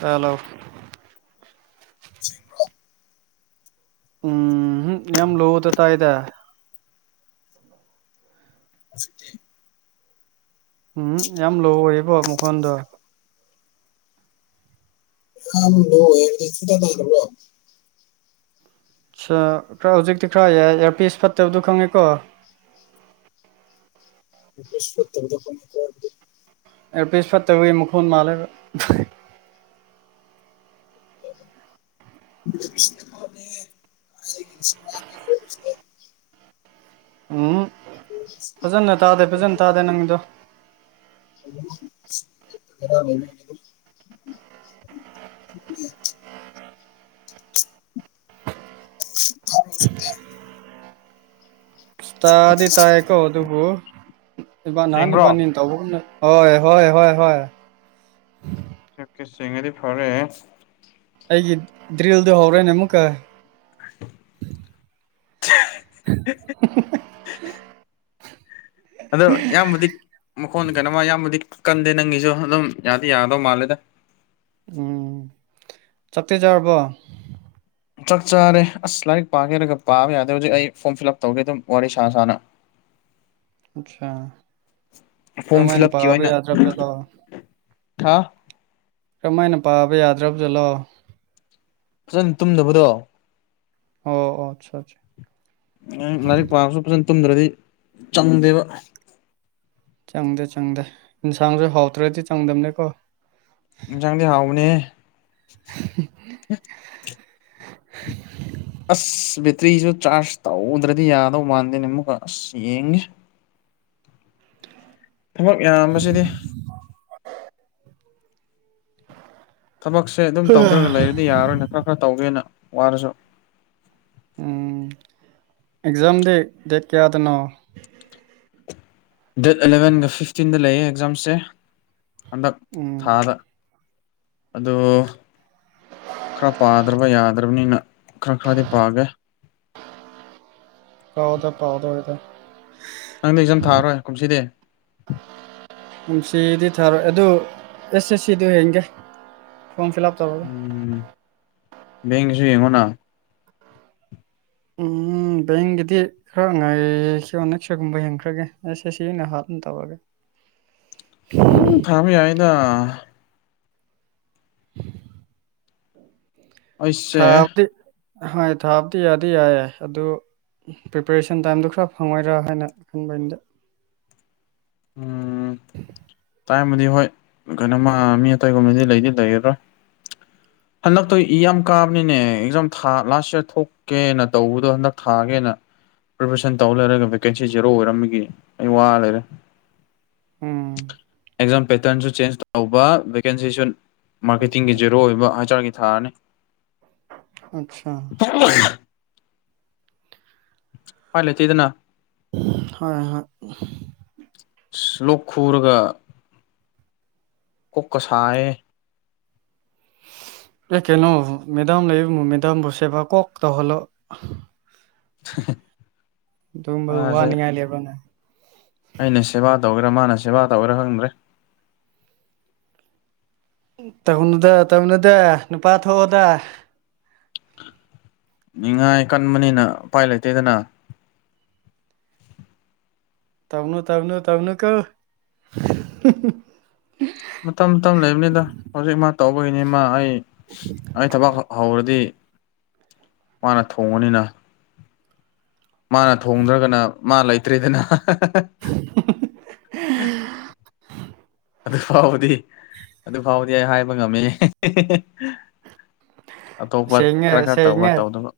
Hello ꯁꯤꯡ꯭ꯔꯣ ꯎꯝ ꯌꯥꯝ ꯂꯨ ꯇꯥ ꯇꯥꯏꯗ [unintelligible] ꯎꯝ ꯌꯥꯝ ꯂꯣ ꯑꯣꯏꯌꯦꯕꯣ ꯃꯈꯣꯟꯗꯣ ꯁꯨꯡꯇꯥ ꯇꯥꯗꯕꯔꯣ ꯈꯔ ꯍꯧꯖꯤꯛꯇꯤ ꯈꯔ ꯏꯌꯥꯔꯄꯤꯁ ꯐꯠꯇꯕꯗꯨ ꯈꯪꯉꯦꯀꯣ [unintelligible] ꯑꯦꯔꯄꯤꯁ ꯐꯠꯇꯕꯒꯤ ꯃꯈꯣꯟꯜ ꯃꯥꯜꯂꯦꯕ [unintelligible] ꯎꯝ [unintelligible] ꯐꯖꯅ ꯇꯥꯗꯦ ꯐꯖꯅ ꯇꯥꯗꯦ ꯅꯪꯒꯤꯗꯣ [inaudible] [unintelligible] ꯇꯗꯤ ꯇꯥꯏꯀꯣ ꯑꯗꯨꯕꯨ ꯏꯕꯅꯤ ꯅꯍꯥꯟ ꯁꯦꯡꯕ꯭ꯔꯣ ꯏꯕꯥꯅꯤꯅ ꯇꯧ ꯍꯣꯏ ꯍꯣꯏ ꯍꯣꯏ ꯍꯣꯏ ꯆꯤꯡꯉꯗꯤ ꯐꯔꯦ ꯑꯩꯒꯤ ꯗ꯭ꯔꯤꯜꯗꯨꯣ ꯍꯧꯔꯅꯦ ꯑꯃꯨꯛꯀ [inaudible] ꯑꯗꯣ ꯌꯥꯝꯕꯨꯗꯤ ꯃꯈꯣꯟ ꯀꯩꯅꯣꯃ ꯌꯥꯝꯌꯥꯝꯕꯨꯗꯤ ꯀꯟꯗꯦ ꯅꯪꯒꯤꯁꯨ ꯑꯗꯨꯝ ꯌꯥꯗꯤ ꯌꯥꯒꯗꯧ ꯃꯥꯜꯂꯦꯗ ꯎꯝ ꯆꯞꯇꯤ ꯆꯥꯔꯕꯣ ꯆꯥꯛ ꯆꯥꯔꯦ ꯑꯁ ꯂꯥꯏꯔꯤꯛ ꯄꯥꯒꯦꯔꯒ ꯄꯥꯕ ꯌꯥꯗꯦ ꯍꯧꯖꯤꯛ ꯑꯩ ꯐꯣꯔꯝ ꯐꯤꯜ ꯑꯞ ꯇꯧꯒꯦ ꯑꯗꯨꯝ ꯋꯥꯔꯤ ꯁꯥ ꯁꯥꯅ ꯑꯆꯥ ꯐꯣꯝ ꯐꯤꯜ ꯀꯔꯃꯥꯏꯅ ꯄꯥꯕ ꯌꯥꯗ꯭ꯔꯦꯗ ꯊꯥ ꯀꯔꯝꯃꯥꯏꯅ ꯄꯥꯕ ꯌꯥꯗ꯭ꯔꯕꯖꯂꯣ ꯐꯖꯅ ꯇꯨꯝꯗꯕꯗꯣ ꯑꯣ ꯑꯠꯆꯥ ꯑꯠꯆꯥ ꯂꯥꯏꯔꯤꯛ ꯄꯥꯕꯁꯨ ꯐꯖꯅ ꯇꯨꯝꯗ꯭ꯔꯗꯤ ꯆꯪꯗꯦꯕ ꯆꯪꯗꯦ ꯆꯪꯗꯦ ꯏꯟꯁꯥꯡꯁꯨ ꯍꯥꯎꯇ꯭ꯔꯗꯤ ꯆꯪꯗꯝꯅꯤꯀꯣ ꯌꯦꯟꯁꯥꯡꯗꯤ ꯍꯥꯎꯕꯅꯦꯍꯦ [inaudible] ꯑꯁ ꯕꯦꯇ꯭ꯔꯤꯁꯨ ꯆꯥꯔꯖ ꯇꯧꯗ꯭ꯔꯗꯤ ꯌꯥꯗꯧ ꯃꯥꯟꯗꯦꯅꯦ ꯑꯃꯨꯛꯀ ꯑꯁ ꯌꯦꯡꯅꯤ ꯊꯕꯛ ꯌꯥꯝꯕꯁꯤꯗꯤ [inaudible] ꯊꯕꯛꯁꯦ ꯗꯨꯝ ꯇꯧꯗ꯭ꯔꯒ ꯂꯩꯔꯗꯤ ꯌꯥꯔꯔꯣꯏꯅ ꯈꯔ ꯈꯔ ꯇꯧꯒꯦꯅ ꯋꯥꯔꯁꯨ ꯎꯝ ꯑꯦꯛꯖꯥꯝꯗꯤ ꯗꯦꯠ ꯀꯌꯥꯗꯅꯣ ꯗꯦꯠ ꯑꯦꯂꯚꯦꯟꯒ ꯐꯤꯐꯇꯤꯟꯗ ꯂꯩꯌꯦ ꯑꯦꯛꯖꯥꯝꯁꯦ ꯍꯟꯗꯛ ꯎꯝ ꯊꯥꯗ ꯑꯗꯣ ꯈꯔ ꯄꯥꯗ꯭ꯔꯕ ꯌꯥꯗ꯭ꯔꯕꯅꯤꯅ ꯈꯔ ꯈꯔꯗꯤ ꯄꯥꯒꯦ ꯄꯥꯎꯗ ꯄꯥꯎꯗꯧꯔꯤꯗ ꯅꯪꯗꯤ ꯑꯦꯛꯖꯝ ꯊꯥꯔꯔꯣꯏ ꯀꯨꯝꯁꯤꯗꯤ ꯀꯨꯝꯁꯤꯗꯤ ꯊꯥꯔꯣꯏ ꯑꯗꯨ ꯑꯦꯁ ꯑꯦꯁ ꯁꯤꯗꯨ ꯍꯦꯟꯒꯦ ꯐꯣꯝ ꯐꯤꯜꯑꯞ ꯎꯝ ꯕꯦꯡꯒꯤꯁꯨ ꯌꯦꯡꯉꯣꯅ ꯎꯝ ꯕꯦꯡꯒꯤꯗꯤ ꯈꯔ ꯉꯥꯏꯈ꯭ꯔꯤꯌꯣꯅ ꯁꯤꯒꯨꯝꯕ ꯌ‌ꯦꯡꯈ꯭ꯔꯒꯦ ꯑꯦꯁ ꯑꯦꯁ ꯁꯤꯅ ꯍꯥꯟꯕꯒꯨꯝ ꯇꯧꯋꯦꯕ [unintelligible] ꯗꯨꯝ ꯊꯥꯕ ꯌꯥꯏꯗ ꯑꯩꯁꯦ ꯊꯥꯕꯗꯤ ꯍꯣꯏ ꯊꯥꯕꯗꯤ ꯌꯥꯗꯤ ꯌꯥꯏꯌꯦ ꯑꯗꯨ ꯄ꯭ꯔꯤꯄꯦꯔꯦꯁꯟ ꯇꯥꯏꯝꯗꯣ ꯈꯔ ꯐꯪꯉꯣꯏꯗ꯭ꯔꯥ ꯍꯥꯏꯅ ꯈꯟꯕꯅꯤꯗ ꯎꯝ ꯇꯥꯏꯝꯕꯨꯗꯤ ꯍꯣꯏ ꯀꯩꯅꯣꯃ ꯃꯤ ꯑꯇꯩꯒꯨꯝꯕꯗꯤ ꯂꯩꯗꯤ ꯂꯩꯔꯔꯣꯏ ꯍꯟꯂꯛꯇꯣ ꯏ ꯌꯥꯝ ꯀꯥꯕꯅꯤꯅꯦ ꯑꯦꯛꯖꯥꯝ ꯊꯥ ꯂꯥꯁ ꯏ꯭ꯌꯥꯔ ꯊꯣꯛ ꯀꯦꯅ ꯇꯧꯕꯗꯣ ꯍꯟꯗꯛ ꯊꯥꯒꯦꯅ ꯄ꯭ꯔꯤꯄ꯭ꯔꯦꯁꯟ ꯇꯧ ꯂꯩꯔꯒ ꯚꯦꯀꯦꯟꯁꯤ ꯖꯦꯔꯣ ꯑꯣꯏꯔꯝꯕꯒꯤ ꯑꯩ ꯋꯥ ꯂꯩꯔꯦ ꯎꯝ ꯑꯦꯛꯖꯥꯝ ꯄꯦꯇ꯭ꯔꯟꯁꯨ ꯆꯦꯟꯖ ꯇꯧꯕ ꯚꯦꯀꯦꯟꯁꯤꯁꯨꯟ ꯃꯥꯔꯀꯦꯇꯤꯡꯒꯤ ꯖꯦꯔꯣ ꯑꯣꯏꯕ ꯍꯩꯁ ꯑꯥꯔꯒꯤ ꯊꯥꯔꯅꯤ ꯑꯠꯁꯥ [inaudible] ꯎꯄꯥꯏ ꯂꯩꯇꯦꯗꯅ ꯍꯣꯏ ꯍꯣꯏ ꯂꯣꯛ ꯈꯨꯔꯒ ꯀꯣꯛꯀ ꯁꯥꯏꯌꯦ ꯑꯦ ꯀꯩꯅꯣ ꯃꯦꯗꯥꯝ ꯂꯩꯕꯕꯨ ꯃꯦꯗꯥꯝꯕꯨ ꯁꯦꯕ ꯀꯣꯛ ꯇꯧꯍꯜꯂꯣ [inaudible] ꯗꯨꯝꯕꯩ ꯃꯥꯁꯦ ꯋꯥꯅꯤꯡꯉꯥꯏ ꯂꯩꯕꯔꯅꯦ ꯑꯩꯅ ꯁꯦꯕꯥ ꯇꯧꯒꯦꯔꯥ ꯃꯥꯅ ꯁꯦꯕꯥ ꯇꯧꯒꯦꯔꯥ ꯍꯪꯗ꯭ꯔꯦ ꯇꯧꯅꯨꯗ ꯇꯧꯅꯨꯗ ꯅꯨꯄꯥ ꯊꯣꯛꯑꯣꯗ ꯅꯤꯡꯉꯥꯏ ꯀꯟꯕꯅꯤꯅ ꯎꯄꯥꯏ ꯂꯩꯇꯦꯗꯅ ꯇꯧꯅꯨ ꯇꯧꯅꯨ ꯇꯧꯅꯨꯀꯣ ꯃꯇꯝ ꯃꯇꯝ ꯂꯩꯕꯅꯦꯗ ꯍꯧꯖꯤꯛ ꯃꯥ ꯇꯧꯕꯩꯅꯦ ꯃꯥ ꯑꯩ [inaudible] ꯑꯩ ꯊꯕꯛ ꯍꯧꯔꯗꯤ ꯃꯥꯅ ꯊꯣꯡꯕꯅꯤꯅ ꯃꯥꯅ ꯊꯣꯡꯗ꯭ꯔꯒꯅ ꯃꯥ ꯂꯩꯇ꯭ꯔꯦꯗꯅ [inaudible] ꯑꯗꯨ ꯐꯥꯎꯕꯗꯤ ꯑꯗꯨ ꯐꯥꯎꯗꯤ ꯑꯩ ꯍꯥꯏꯕ ꯉꯝꯃꯦ ꯑꯇꯣꯞꯄ ꯁꯦꯡꯉꯦ ꯈꯔ ꯈꯔ ꯇꯧꯕ ꯁꯦꯡꯉꯦ ꯇꯧꯗꯕ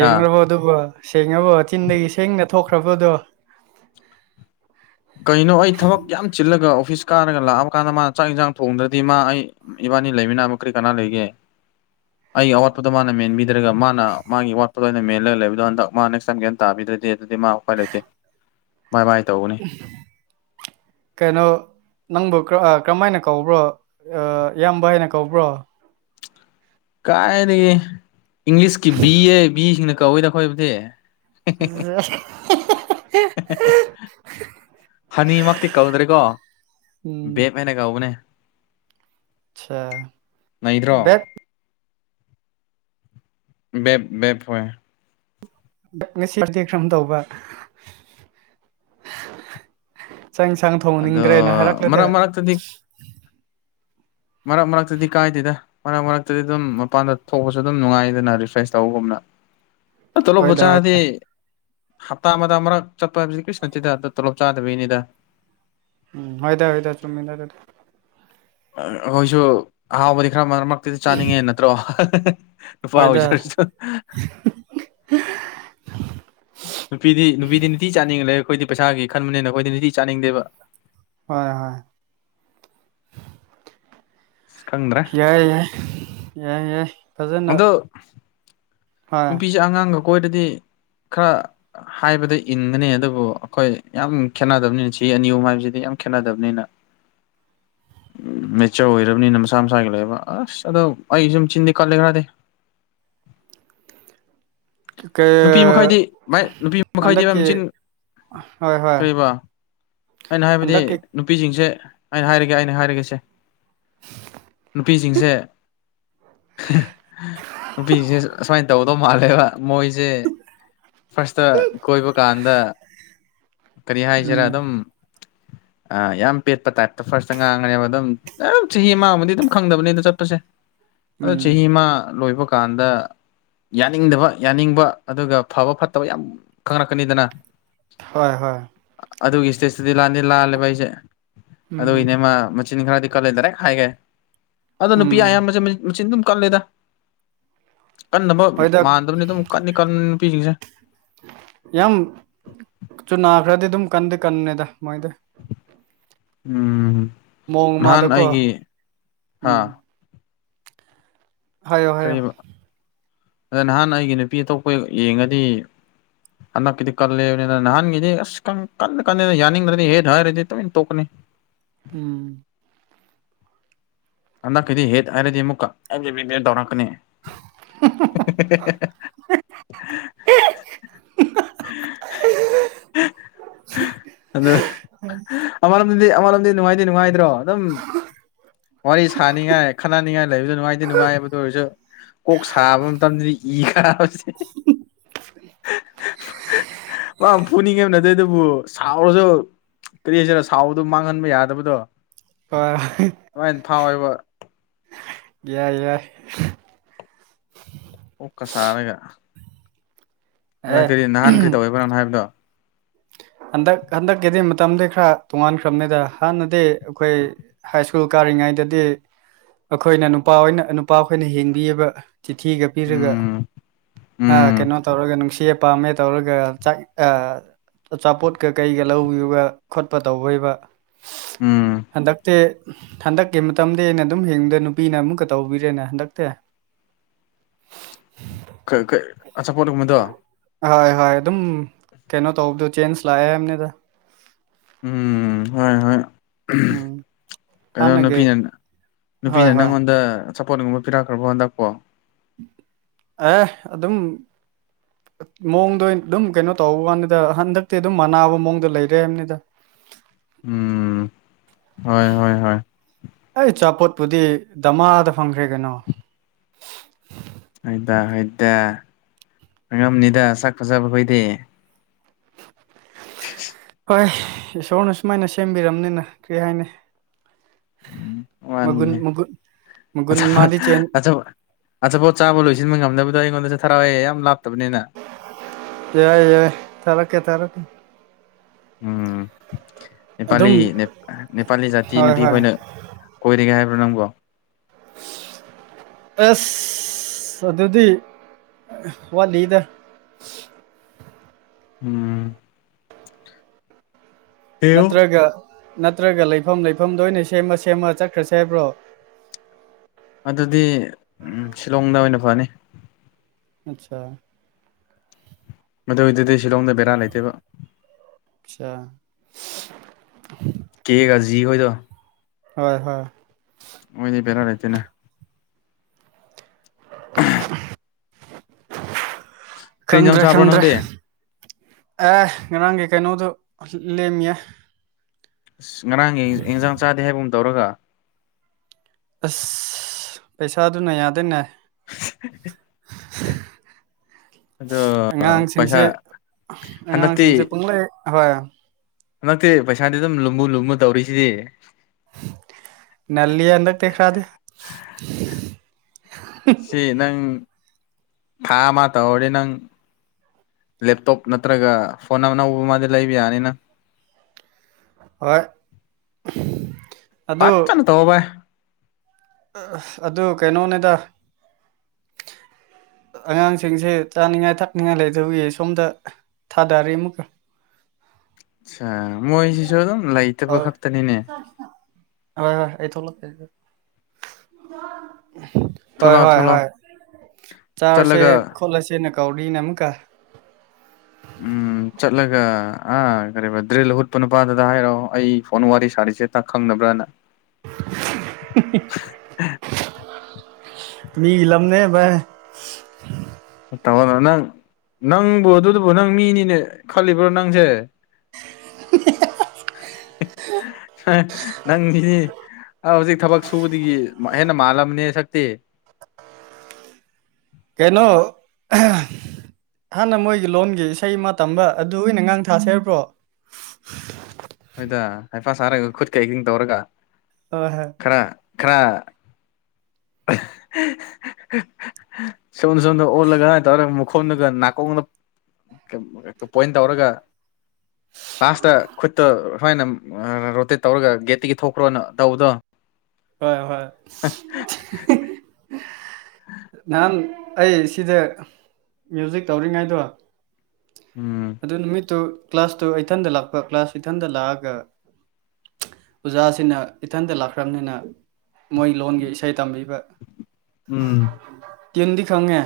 ꯍꯥꯥ ꯍꯣ ꯗꯨꯕ ꯁꯦꯡꯉꯕꯣ ꯆꯤꯟꯗꯒꯤ ꯁꯦꯡꯅ ꯊꯣꯛꯈ꯭ꯔꯕꯗꯣ ꯀꯩꯅꯣ ꯑꯩ ꯊꯕꯛ ꯌꯥꯝ ꯆꯤꯜꯂꯒ ꯑꯣꯐꯤꯁ ꯀꯥꯔꯒ ꯂꯥꯛꯑꯕ ꯀꯥꯟꯗ ꯃꯥꯅ ꯆꯥꯛ ꯌꯦꯟꯁꯥꯡ ꯊꯣꯡꯗ꯭ꯔꯗꯤ ꯃꯥ ꯑꯩ ꯏꯕꯥꯟꯅꯤ ꯂꯩꯃꯤꯅꯕ ꯀꯔꯤ ꯀꯅꯥ ꯂꯩꯒꯦ [inaudible] ꯑꯩꯒꯤ ꯑꯋꯥꯠꯄꯗꯣ ꯃꯥꯅ ꯃꯦꯟꯕꯤꯗ꯭ꯔꯒ ꯃꯥꯅ ꯃꯥꯒꯤ ꯑꯋꯥꯠꯄꯗꯣ ꯑꯩꯅ ꯃꯦꯜꯂꯒ ꯂꯩꯕꯗꯣ ꯍꯟꯗꯛ ꯃꯥ ꯅꯦꯛꯁ ꯇꯥꯏꯝ ꯒꯌ꯭ꯥꯟ ꯇꯥꯕꯤꯗ꯭ꯔꯗꯤ ꯑꯗꯨꯗꯤ ꯃꯥ ꯎꯄꯥꯏ ꯂꯩꯇꯦ ꯕꯥꯏ ꯕꯥꯏ ꯇꯧꯒꯅꯤ ꯀꯩꯅꯣ ꯅꯪꯕꯨ ꯀꯔꯥ ꯀꯔꯝꯃꯥꯏꯅ ꯀꯧꯕ꯭ꯔꯣ ꯑꯥ ꯏꯌꯥꯝꯕ ꯍꯥꯏꯅ ꯀꯧꯕ꯭ꯔꯣ ꯀꯥꯏꯗꯒꯤ ꯏꯪꯂꯤꯁꯀꯤ ꯕꯤ ꯑꯦ ꯕꯤꯁꯤꯡꯅ ꯀꯧꯋꯦꯗꯈꯣꯏꯕꯨꯗꯤ [inaudible] [unintelligible] ꯍꯅꯤꯃꯛꯇꯤ ꯀꯧꯗ꯭ꯔꯦꯀꯣ ꯎꯝ ꯕꯦꯞ ꯍꯥꯏꯅ ꯀꯧꯕꯅꯦ ꯑꯁꯥ ꯅꯩꯗ꯭ꯔꯣ ꯕꯦꯞ ꯕꯦꯞ [unintelligible] ꯉꯁꯤ ꯄꯔꯇꯤ ꯀ꯭ꯔꯝ ꯇꯧꯕ ꯆꯥꯡ ꯌꯦꯟꯁꯥꯡ ꯑꯗꯣ ꯊꯣꯡꯍꯟꯅꯤꯡꯗ꯭ꯔꯦꯅ ꯍꯥꯏꯔꯛꯂꯗꯤ [unintelligible] ꯃꯔꯛ ꯃꯔꯛꯇꯗꯤ ꯀꯥꯏꯗꯦꯗ ꯃꯔꯛ ꯃꯔꯛꯇꯗꯤ ꯑꯗꯨꯝ ꯃꯄꯥꯟꯗ ꯊꯣꯡꯄꯁꯨ ꯑꯗꯨꯝ ꯅꯨꯡꯉꯥꯏꯗꯅ ꯔꯤꯐ꯭ꯔꯦꯁ ꯇꯧꯕꯒꯨꯝꯅ [inaudible] ꯇꯣꯂꯣꯞꯄꯨ ꯆꯥꯔꯗꯤ ꯍꯣꯏꯗ ꯍꯞꯇꯥ ꯑꯃꯗ ꯑꯃꯔꯛ ꯆꯠꯄ ꯍꯥꯏꯗꯨꯗꯤ ꯀ꯭ꯔꯤꯁꯨ ꯅꯇꯤꯗ ꯑꯗꯨ ꯇꯣꯂꯞ ꯆꯥꯗꯕꯤꯒꯤꯅꯤꯗ ꯍꯣꯏꯗ ꯍꯣꯏꯗ ꯆꯨꯝꯃꯤꯗ ꯑꯗꯨꯗꯤ ꯑꯩꯈꯣꯏꯁꯨ ꯑꯍꯥꯎꯕꯗꯤ ꯈꯔ ꯃꯔꯛ ꯃꯔꯛꯇꯗꯤ ꯆꯥꯅꯤꯡꯉꯦ ꯅꯠꯇ꯭ꯔꯣ ꯅꯨꯄꯥ ꯍꯣꯏꯗ ꯑꯣꯏꯖꯔꯁꯨ ꯅꯨꯄꯤꯗꯤ ꯅꯨꯄꯤꯗꯤ ꯇꯤ ꯆꯥꯅꯤꯡꯂꯦ ꯑꯩꯈꯣꯏꯗꯤ ꯄꯩꯁꯥꯒꯤ ꯈꯟꯕꯅꯤꯅ ꯑꯩꯈꯣꯏꯗꯤ ꯅꯨꯡꯇꯤ ꯆꯥꯅꯤꯡꯗꯦꯕ ꯍꯣꯏ ꯍꯣꯏ ꯈꯪꯗ꯭ꯔꯥ ꯌꯥꯏ ꯌꯥꯏ ꯌꯥꯏ ꯌꯥꯏ ꯐꯖꯅ ꯑꯗꯣ ꯍꯣꯏ ꯅꯨꯄꯤꯁꯦ ꯑꯉꯥꯡꯒ ꯀꯣꯏꯔꯗꯤ ꯈꯔ ꯍꯥꯏꯕꯗ ꯏꯟꯒꯅꯤ ꯑꯗꯨꯕꯨ ꯑꯩꯈꯣꯏ ꯌꯥꯝ ꯈꯦꯠꯅꯗꯕꯅꯤꯅ ꯆꯍꯤ ꯑꯅꯤ ꯑꯍꯨꯝ ꯍꯥꯏꯕꯁꯤꯗꯤ ꯌꯥꯝ ꯈꯦꯠꯅꯗꯕꯅꯤꯅ [inaudible] ꯎꯝ ꯃꯦꯆꯌꯣꯔ ꯑꯣꯏꯔꯕꯅꯤꯅ ꯃꯁꯥ ꯃꯁꯥꯒꯤ ꯂꯩꯕ ꯑꯁ ꯑꯗꯣ ꯑꯩꯒꯤꯁꯨ ꯆꯤꯟꯗꯤ ꯀꯠꯂꯦ ꯈ꯭ꯔꯗꯤ ꯀ ꯅꯨꯄꯤ ꯃꯈꯩꯗꯤ ꯚꯥꯏ ꯅꯨꯄꯤ ꯃꯈꯩꯗꯤ ꯚꯥꯏ ꯍꯟꯗꯛꯀꯤ ꯃꯆꯤꯟ ꯍꯣꯏ ꯍꯣꯏ ꯀꯔꯤꯕ ꯑꯩꯅ ꯍꯥꯏꯕꯗꯤ ꯍꯟꯗꯛꯀꯤ ꯅꯨꯄꯤꯁꯤꯡꯁꯦ ꯑꯩꯅ ꯍꯥꯏꯔꯒꯦ ꯑꯩꯅ ꯍꯥꯏꯔꯒꯦꯁꯦ ꯅꯨꯄꯤꯁꯤꯡꯁꯦ ꯅꯨꯄꯤꯁꯦ ꯑꯁꯨꯃꯥꯏꯅ ꯇꯧꯒꯗꯧꯕ ꯃꯥꯜꯂꯦꯕ ꯃꯣꯏꯁꯦ ꯁꯦ ꯐꯥꯔꯁꯇ ꯀꯣꯏꯕ ꯀꯥꯟꯗ ꯀꯔꯤ ꯍꯥꯏꯁꯤꯔꯥ ꯎꯝ ꯑꯗꯨꯝ [inaudible] ꯌꯥꯝ ꯄꯦꯠꯄ ꯇꯥꯏꯞꯇ ꯐꯥꯔꯁꯇ ꯉꯥꯡꯈ꯭ꯔꯦꯕ ꯑꯗꯨꯝ ꯆꯍꯤ ꯑꯃꯗꯤ ꯑꯃꯥꯕꯨꯗꯤ ꯑꯗꯨꯝ ꯈꯪꯗꯕꯅꯦ ꯑꯗꯣ ꯆꯠꯄꯁꯦ ꯑꯗꯣ ꯎꯝ ꯆꯍꯤ ꯑꯃ ꯂꯣꯏꯕ ꯀꯥꯟꯗ ꯌꯥꯅꯤꯡꯗꯕ ꯌꯥꯅꯤꯡꯕ ꯑꯗꯨꯒ ꯐꯕ ꯐꯠꯇꯕ ꯌꯥꯝ ꯈꯪꯂꯛꯀꯅꯤꯗꯅ ꯍꯣꯏ ꯍꯣꯏ ꯑꯗꯨꯒꯤ ꯁꯇꯦꯖꯇꯨꯗꯤ ꯂꯥꯟꯗꯤ ꯂꯥꯜꯂꯦꯕ ꯑꯩꯁꯦ ꯎꯝ ꯑꯗꯨꯒꯤꯅꯦ ꯃꯥ ꯃꯆꯤꯟ ꯈꯔꯗꯤ ꯀꯜꯂꯦ ꯗꯥꯔꯦꯛ ꯍꯥꯏꯒꯦ ꯑꯗꯣ ꯅꯨꯄꯤ ꯎꯝ ꯑꯌꯥꯝꯕꯖꯦ ꯃꯆꯤꯟ ꯗꯨꯝ ꯀꯜꯂꯦꯗ꯫ ꯀꯟꯅꯕ ꯍꯣꯏꯗ ꯃꯥꯟꯗꯕꯅꯤ ꯑꯗꯨꯝ ꯀꯟꯗꯤ ꯀꯟꯕꯅꯦ ꯅꯨꯄꯤꯁꯤꯡꯁꯦ ꯌꯥꯝ ꯁꯨ ꯅꯥꯈ꯭ꯔꯗꯤ ꯑꯗꯨꯝ ꯀꯟꯗꯤ ꯀꯟꯅꯦꯗ ꯃꯣꯏꯗꯤ ꯫ ꯎꯝ ꯃꯑꯣꯡ ꯅꯍꯥꯟ ꯑꯃꯗꯀꯣ ꯑꯩꯒꯤ ꯍꯥ ꯎꯝ ꯍꯥꯏꯌꯣ ꯍꯥꯏꯌꯣ ꯀꯩꯑꯕ ꯅꯍꯥꯟ ꯑꯩꯒꯤ ꯅꯨꯄꯤ ꯑꯇꯣꯞꯄ ꯌꯦꯡꯉꯗꯤ ꯍꯟꯗꯛꯀꯤꯗꯤ ꯀꯜꯂꯦꯕꯅꯤꯅ ꯅꯍꯥꯟꯒꯤꯗꯤ ꯑꯁ ꯀꯟꯗ ꯀꯟꯗ ꯌꯥꯅꯤꯡꯗ꯭ꯔꯗꯤ ꯍꯦꯠ ꯍꯥꯏꯔꯗꯤ ꯇꯨꯃꯤꯟ ꯇꯣꯛꯀꯅꯤ꯫ ꯎꯝ ꯍꯟꯛꯀꯤꯗꯤ ꯍꯦꯠ ꯍꯥꯏꯔꯗꯤ ꯑꯃꯨꯛꯀ ꯑꯩ [unintelligible] ꯇꯧꯔꯛꯀꯅꯤ꯫ [inaudible] [inaudible] ꯎ [inaudible] ꯑꯗꯨ ꯑꯃꯔꯣꯝꯗꯗꯤ ꯑꯃꯔꯣꯝꯗꯗꯤ ꯅꯨꯡꯉꯥꯏꯗꯤ ꯅꯨꯡꯉꯥꯏꯗ꯭ꯔꯣ ꯑꯗꯨꯝ ꯋꯥꯔꯤ ꯁꯥꯅꯤꯡꯉꯥꯏ ꯈꯟꯅꯅꯤꯡꯉꯥꯏ ꯂꯩꯕꯁꯦ ꯅꯨꯡꯉꯥꯏꯗꯤ ꯅꯨꯡꯉꯥꯏꯌꯦꯕ ꯑꯗꯨ ꯑꯣꯏꯔꯁꯨ ꯀꯣꯛ ꯁꯥꯕ ꯃꯇꯝꯗꯗꯤ ꯏ ꯀꯥꯕꯁꯤ ꯫ ꯃꯥ ꯐꯨꯅꯤꯡꯉꯝꯅꯤ ꯑꯗꯨꯗꯕꯨ ꯁꯥꯎꯔꯖꯨ ꯀꯔꯤ ꯍꯥꯏꯁꯤꯔꯥ ꯁꯥꯎꯕꯗꯣ ꯃꯥꯡꯍꯟꯕ ꯌꯥꯗꯕꯗꯣ ꯍꯣꯏ ꯗꯨꯃꯥꯏꯟ ꯐꯥꯎꯋꯦꯕ ꯫ ꯌꯥꯏ ꯌꯥꯏ ꯀꯣꯛꯀ ꯁꯥꯔꯒ꯫ ꯅ ꯑꯦ ꯀꯔꯤ ꯅꯍꯥꯟ ꯀꯔꯤ ꯇꯧꯋꯦꯕ [unintelligible] ꯍꯥꯏꯕꯗꯣ ꯍꯟꯗꯛ ꯍꯟꯗꯛꯀꯤꯗꯤ ꯃꯇꯝꯗꯤ ꯈꯔ ꯇꯣꯡꯉꯥꯟꯈ꯭ꯔꯕꯅꯤꯗ ꯍꯥꯟꯅꯗꯤ ꯑꯩꯈꯣꯏ ꯍꯥꯏ ꯁ꯭ꯀꯨꯜ ꯀꯥꯔꯤꯉꯩꯗꯗꯤ ꯑꯩꯈꯣꯏꯅ ꯅꯨꯄꯥ ꯑꯣꯏꯅ ꯅꯨꯄꯥ ꯑꯩꯈꯣꯏꯅ ꯍꯦꯟꯕꯤꯌꯦꯕ ꯫ ꯆꯤꯊꯤꯒ ꯄꯤꯔꯒ ꯎꯝ ꯍꯥꯛ ꯎꯝ ꯀꯩꯅꯣ ꯇꯧꯔꯒ ꯅꯨꯡꯁꯤꯌꯦ ꯄꯥꯝꯃꯦ ꯇꯧꯔꯒ ꯆꯥꯛ ꯑꯥ ꯑꯆꯥꯄꯣꯠꯀ ꯀꯩꯒ ꯂꯧꯕꯤꯕꯒ ꯈꯣꯠꯄ ꯇꯧꯕꯩꯕ ꯎꯝ ꯍꯟꯗꯛꯇꯤ ꯍꯟꯗꯛꯀꯤ ꯃꯇꯝꯗꯤ ꯑꯩꯅ ꯑꯗꯨꯝ ꯌꯦꯡꯕꯗ ꯅꯨꯄꯤꯅ ꯑꯃꯨꯛꯀ ꯇꯧꯕꯤꯔꯦꯅꯦ ꯍꯟꯗꯛꯇꯤ꯫ ꯈ ꯈ ꯑꯆꯥꯄꯣꯠꯒꯨꯝꯕꯗꯣ ꯍꯣꯏ ꯍꯣꯏ ꯑꯗꯨꯝ ꯀꯩꯅꯣ ꯇꯧꯕꯗꯣ ꯆꯦꯟꯖ ꯂꯥꯛꯑꯦ ꯍꯥꯏꯝꯅꯤꯗꯥ ꯫ ꯎꯝ ꯍꯣꯏ ꯍꯣꯏ꯫ ꯎꯝ ꯀꯩꯅꯣ ꯍꯥꯟꯅꯒꯤ ꯅꯨꯄꯤꯅ ꯍꯣꯏ ꯅꯨꯄꯤꯅ ꯍꯣꯏ ꯅꯪꯉꯣꯟꯗ ꯆꯄꯣꯠꯒꯨꯝꯕ ꯄꯤꯔꯛꯈ꯭ꯔꯕꯣ ꯍꯟꯛꯄꯣ ꯫ ꯑꯦ ꯑꯗꯨꯝ ꯃꯑꯣꯡꯗ ꯑꯩꯟ ꯑꯗꯨꯝ ꯀꯩꯅꯣ ꯇꯧꯕꯋꯥꯅꯤꯗꯥ ꯍꯟꯗꯛꯇꯤ ꯑꯗꯨꯝ ꯃꯅꯥꯕ ꯃꯑꯣꯡꯗ ꯂꯩꯔꯦ ꯍꯥꯏꯕꯅꯤꯗꯥ ꯫ ꯎꯝ ꯍꯣꯏ ꯍꯣꯏ ꯍꯣꯏ꯫ ꯑꯩ ꯆꯥꯄꯣꯠꯄꯨꯗꯤ ꯗꯃꯥꯗ ꯐꯪꯈ꯭ꯔꯦ ꯀꯩꯅꯣ꯫ ꯍꯣꯏꯗꯥ ꯍꯣꯏꯗꯥ ꯐꯪꯉꯝꯅꯤꯗꯥ ꯁꯛ ꯐꯖꯕ ꯈꯣꯏꯗꯤ꯫ [inaudible] ꯍꯣꯏ ꯏꯁꯣꯔꯅ ꯁꯨꯃꯥꯏꯅ ꯁꯦꯝꯕꯤꯔꯝꯅꯤꯅ ꯀꯔꯤ ꯍꯥꯏꯅꯤ꯫ ꯃꯒꯨꯟ ꯋꯥꯅꯤꯅꯦ ꯃꯒꯨ ꯃꯒꯨꯟ ꯑꯆꯥꯄꯣꯠ ꯃꯥꯗꯤ ꯆꯦꯟ ꯑꯆꯥꯄꯣꯠ ꯑꯆꯥꯄꯣꯠ ꯆꯥꯕ ꯂꯣꯏꯁꯤꯟꯕ ꯉꯝꯗꯕꯗꯣ ꯑꯩꯉꯣꯟꯗꯖꯨ ꯊꯔꯛꯑꯣ ꯌꯦ ꯌꯥꯝ ꯂꯞꯇꯕꯅꯤꯅ꯫ ꯌꯥꯏ ꯌꯥꯏ ꯊꯔꯛꯀꯦ ꯊꯔꯛ ꯎꯝ ꯑꯗꯨꯝ ꯅꯦꯄꯥꯂꯤ ꯅꯦꯞ ꯅꯦꯄꯥꯂꯤ ꯖꯥꯇꯤ ꯍꯣꯏ ꯍꯣꯏ ꯅꯨꯄꯤꯈꯣꯏꯅ ꯀꯣꯏꯔꯤꯒꯦ ꯍꯥꯏꯕ꯭ꯔ ꯅꯪꯕꯣ ꯑꯁ ꯑꯗꯨꯗꯤ ꯋꯥꯠꯂꯤꯗ ꯎꯝ [unintelligible] ꯅꯠꯇ꯭ꯔꯒ ꯅꯠꯇ꯭ꯔꯒ ꯂꯩꯐꯝ ꯂꯩꯐꯝꯗ ꯑꯣꯏꯅ ꯁꯦꯝꯃ ꯁꯦꯝꯃ ꯆꯠꯈ꯭ꯔꯁꯦ ꯍꯥꯏꯕ꯭ꯔꯣ ꯑꯗꯨꯗꯤ ꯎꯝ ꯁꯤꯂꯣꯡꯗ ꯑꯣꯏꯅ ꯐꯅꯤ ꯑꯠꯆꯥ ꯃꯗꯨ ꯑꯣꯏꯗꯨꯗꯤ ꯁꯤꯂꯣꯡꯗ ꯕꯦꯔꯥ ꯂꯩꯇꯦꯕ ꯑꯠꯆꯥ [unintelligible] ꯀꯦꯒꯖꯤ ꯍꯣꯏꯗꯣ ꯍꯣꯏ ꯍꯣꯏ ꯃꯣꯏꯗꯤ ꯕꯦꯔꯥꯏ ꯂꯩꯇꯦꯅꯦ ꯀꯔꯤ ꯏꯟꯖꯥꯡ ꯈꯪꯗ꯭ꯔꯦ ꯆꯥꯕ꯭ꯔꯣ ꯈꯪꯗ꯭ꯔꯦ ꯅꯪꯗꯤ ꯑꯦ ꯉꯔꯥꯡꯒꯤ ꯀꯩꯅꯣꯗꯨ ꯂꯦꯝꯃꯤꯌꯦ ꯑꯁ ꯉꯔꯥꯡꯒꯤ ꯏꯟꯖꯥꯡ ꯆꯥꯗꯦ ꯍꯥꯏꯕꯒꯨꯝ ꯇꯧꯔꯒ ꯑꯁ ꯄꯩꯁꯥꯗꯨꯅ ꯌꯥꯗꯦꯅꯦ [unintelligible] ꯑꯗꯣ ꯄꯩꯁꯥ ꯑꯉꯥꯡꯁꯤꯡꯁꯦ ꯍꯟꯗꯛꯇꯤ ꯑꯉꯥꯡꯁꯤꯡꯁꯦ ꯄꯪꯂꯩ ꯍꯣꯏ ꯍꯟꯗꯛꯇꯤ ꯄꯩꯁꯥꯗꯤ ꯑꯗꯨꯝ ꯂꯨꯝꯕꯨꯨ ꯂꯨꯝꯃꯨ ꯇꯧꯔꯤꯁꯤꯗꯤ ꯅꯜꯂꯤꯌꯦ ꯍꯟꯗꯛꯇꯤ ꯈꯔꯗꯤ ꯁꯤ ꯅꯪ ꯊꯥ ꯑꯃ ꯇꯧꯔꯗꯤ ꯅꯪ ꯂꯦꯞꯇꯣꯞ ꯅꯠꯇ꯭ꯔꯒ ꯐꯣꯟ ꯑꯅꯧꯕ ꯑꯃꯗꯤ ꯂꯩꯕ ꯌꯥꯅꯤꯅ ꯑꯣꯏ [unintelligible] ꯐꯖꯅ ꯇꯧꯑꯣ ꯕꯥꯏ ꯑ ꯑꯁ ꯑꯗꯨ ꯀꯩꯅꯣꯅꯤꯗ ꯑꯉꯥꯡꯁꯤꯡꯁꯦ ꯆꯥꯅꯤꯡꯉꯥꯏ ꯊꯛꯅꯤꯡꯉꯥꯏ ꯂꯩꯇꯕꯒꯤ ꯁꯣꯝꯗ ꯊꯥꯗꯔꯤ ꯑꯃꯨꯛꯀ ꯑꯠꯁ ꯃꯣꯏꯖꯤꯖꯨ ꯑꯗꯨꯝ ꯂꯩꯇꯕ ꯑꯧ ꯈꯛꯇꯅꯤꯅꯦ ꯍꯣꯏ ꯍꯣꯏ ꯑꯩ ꯊꯣꯛꯂꯛꯀꯦ ꯍꯣꯏ ꯊꯣꯛꯂꯛꯑꯣ ꯍꯣꯏ ꯊꯣꯛꯂꯛꯑꯣ ꯍꯣꯏ ꯆꯥꯔꯁꯦ ꯆꯠꯂꯒ ꯈꯣꯠꯂꯁꯦꯅ ꯀꯧꯔꯤꯅꯦ ꯑꯃꯨꯛꯀ ꯎꯝ ꯆꯠꯂꯒ ꯑ ꯀꯔꯤꯕ ꯗ꯭ꯔꯤꯜ ꯍꯨꯠꯄ ꯅꯨꯄꯥꯗꯨꯗ ꯍꯥꯏꯔꯣ ꯑꯩ ꯐꯣꯟ ꯋꯥꯔꯤ ꯁꯥꯔꯤꯁꯦ ꯇꯛ ꯈꯪꯅꯕ꯭ꯔꯅ [unintelligible] ꯃꯤ ꯂꯝꯅꯦ ꯕꯥꯏ ꯇꯧꯑꯣꯅ ꯅꯪ ꯅꯪꯕꯨ ꯑꯗꯨꯗꯕꯨ ꯅꯪ ꯃꯤꯅꯤꯅꯦ ꯈꯜꯂꯤꯕ꯭ꯔꯣ ꯅꯪꯖꯦ [unintelligible] [unintelligible] ꯅꯪꯗꯤ ꯑ ꯍꯧꯖꯤꯛ ꯊꯕꯛ ꯁꯨꯕꯗꯒꯤ ꯃ ꯍꯦꯟꯅ ꯃꯥꯜꯂꯕꯅꯦ ꯁꯛꯇꯤ ꯀꯩꯅꯣ [unintelligible] ꯍꯥꯟꯅ ꯃꯣꯏꯒꯤ ꯂꯣꯟꯒꯤ ꯏꯁꯩ ꯑꯃ ꯇꯝꯕ ꯑꯗꯨ ꯑꯣꯏꯅ ꯉꯥꯡꯊꯁꯦ ꯍꯥꯏꯕ꯭ꯔꯣ ꯍꯣꯏꯗ ꯍꯩꯄ ꯁꯥꯔꯒ ꯈꯨꯠ ꯑꯦꯛꯇꯤꯡ ꯇꯧꯔꯒ [unintelligible] ꯈꯔ ꯈꯔ [unintelligible] ꯁꯨꯟ ꯁꯨꯟꯗ ꯑꯣꯜꯂꯒ ꯇꯧꯔ ꯃꯈꯣꯡꯗꯒ ꯅꯥꯀꯣꯡꯅ [unintelligible] ꯄꯣꯏꯟ ꯇꯧꯔꯒ ꯐꯥꯁꯇ ꯈꯨꯠ ꯁꯨꯃꯥꯏꯅ [unintelligible] ꯔꯣꯇꯦꯠ ꯇꯧꯔꯒ ꯒꯦꯠꯇꯒꯤ ꯊꯣꯛꯈ꯭ꯔꯣꯅ ꯇꯧꯕꯗꯣ ꯍꯣꯏ ꯍꯣꯏ ꯅꯍꯥꯟ ꯑꯩ ꯁꯤꯗ ꯃ꯭ꯌꯨꯖꯤꯛ ꯇꯧꯔꯤꯉꯩꯗꯣ ꯎꯝ ꯑꯗꯨ ꯅꯨꯃꯤꯠꯇꯨ ꯀ꯭ꯂꯥꯁ ꯇꯨ ꯑꯩꯊꯟꯗ ꯂꯥꯛꯄ ꯀ꯭ꯂꯥꯁ ꯏꯊꯟꯗ ꯂꯥꯛꯑꯒ ꯑꯣꯖꯥꯁꯤꯅ ꯏꯊꯟꯇ ꯂꯥꯛꯈ꯭ꯔꯕꯅꯤꯅ ꯃꯣꯏ ꯂꯣꯟꯒꯤ ꯏꯁꯩ ꯇꯝꯕꯤꯕ ꯎꯝ ꯀꯗꯤ [unintelligible] ꯈꯪꯉꯦ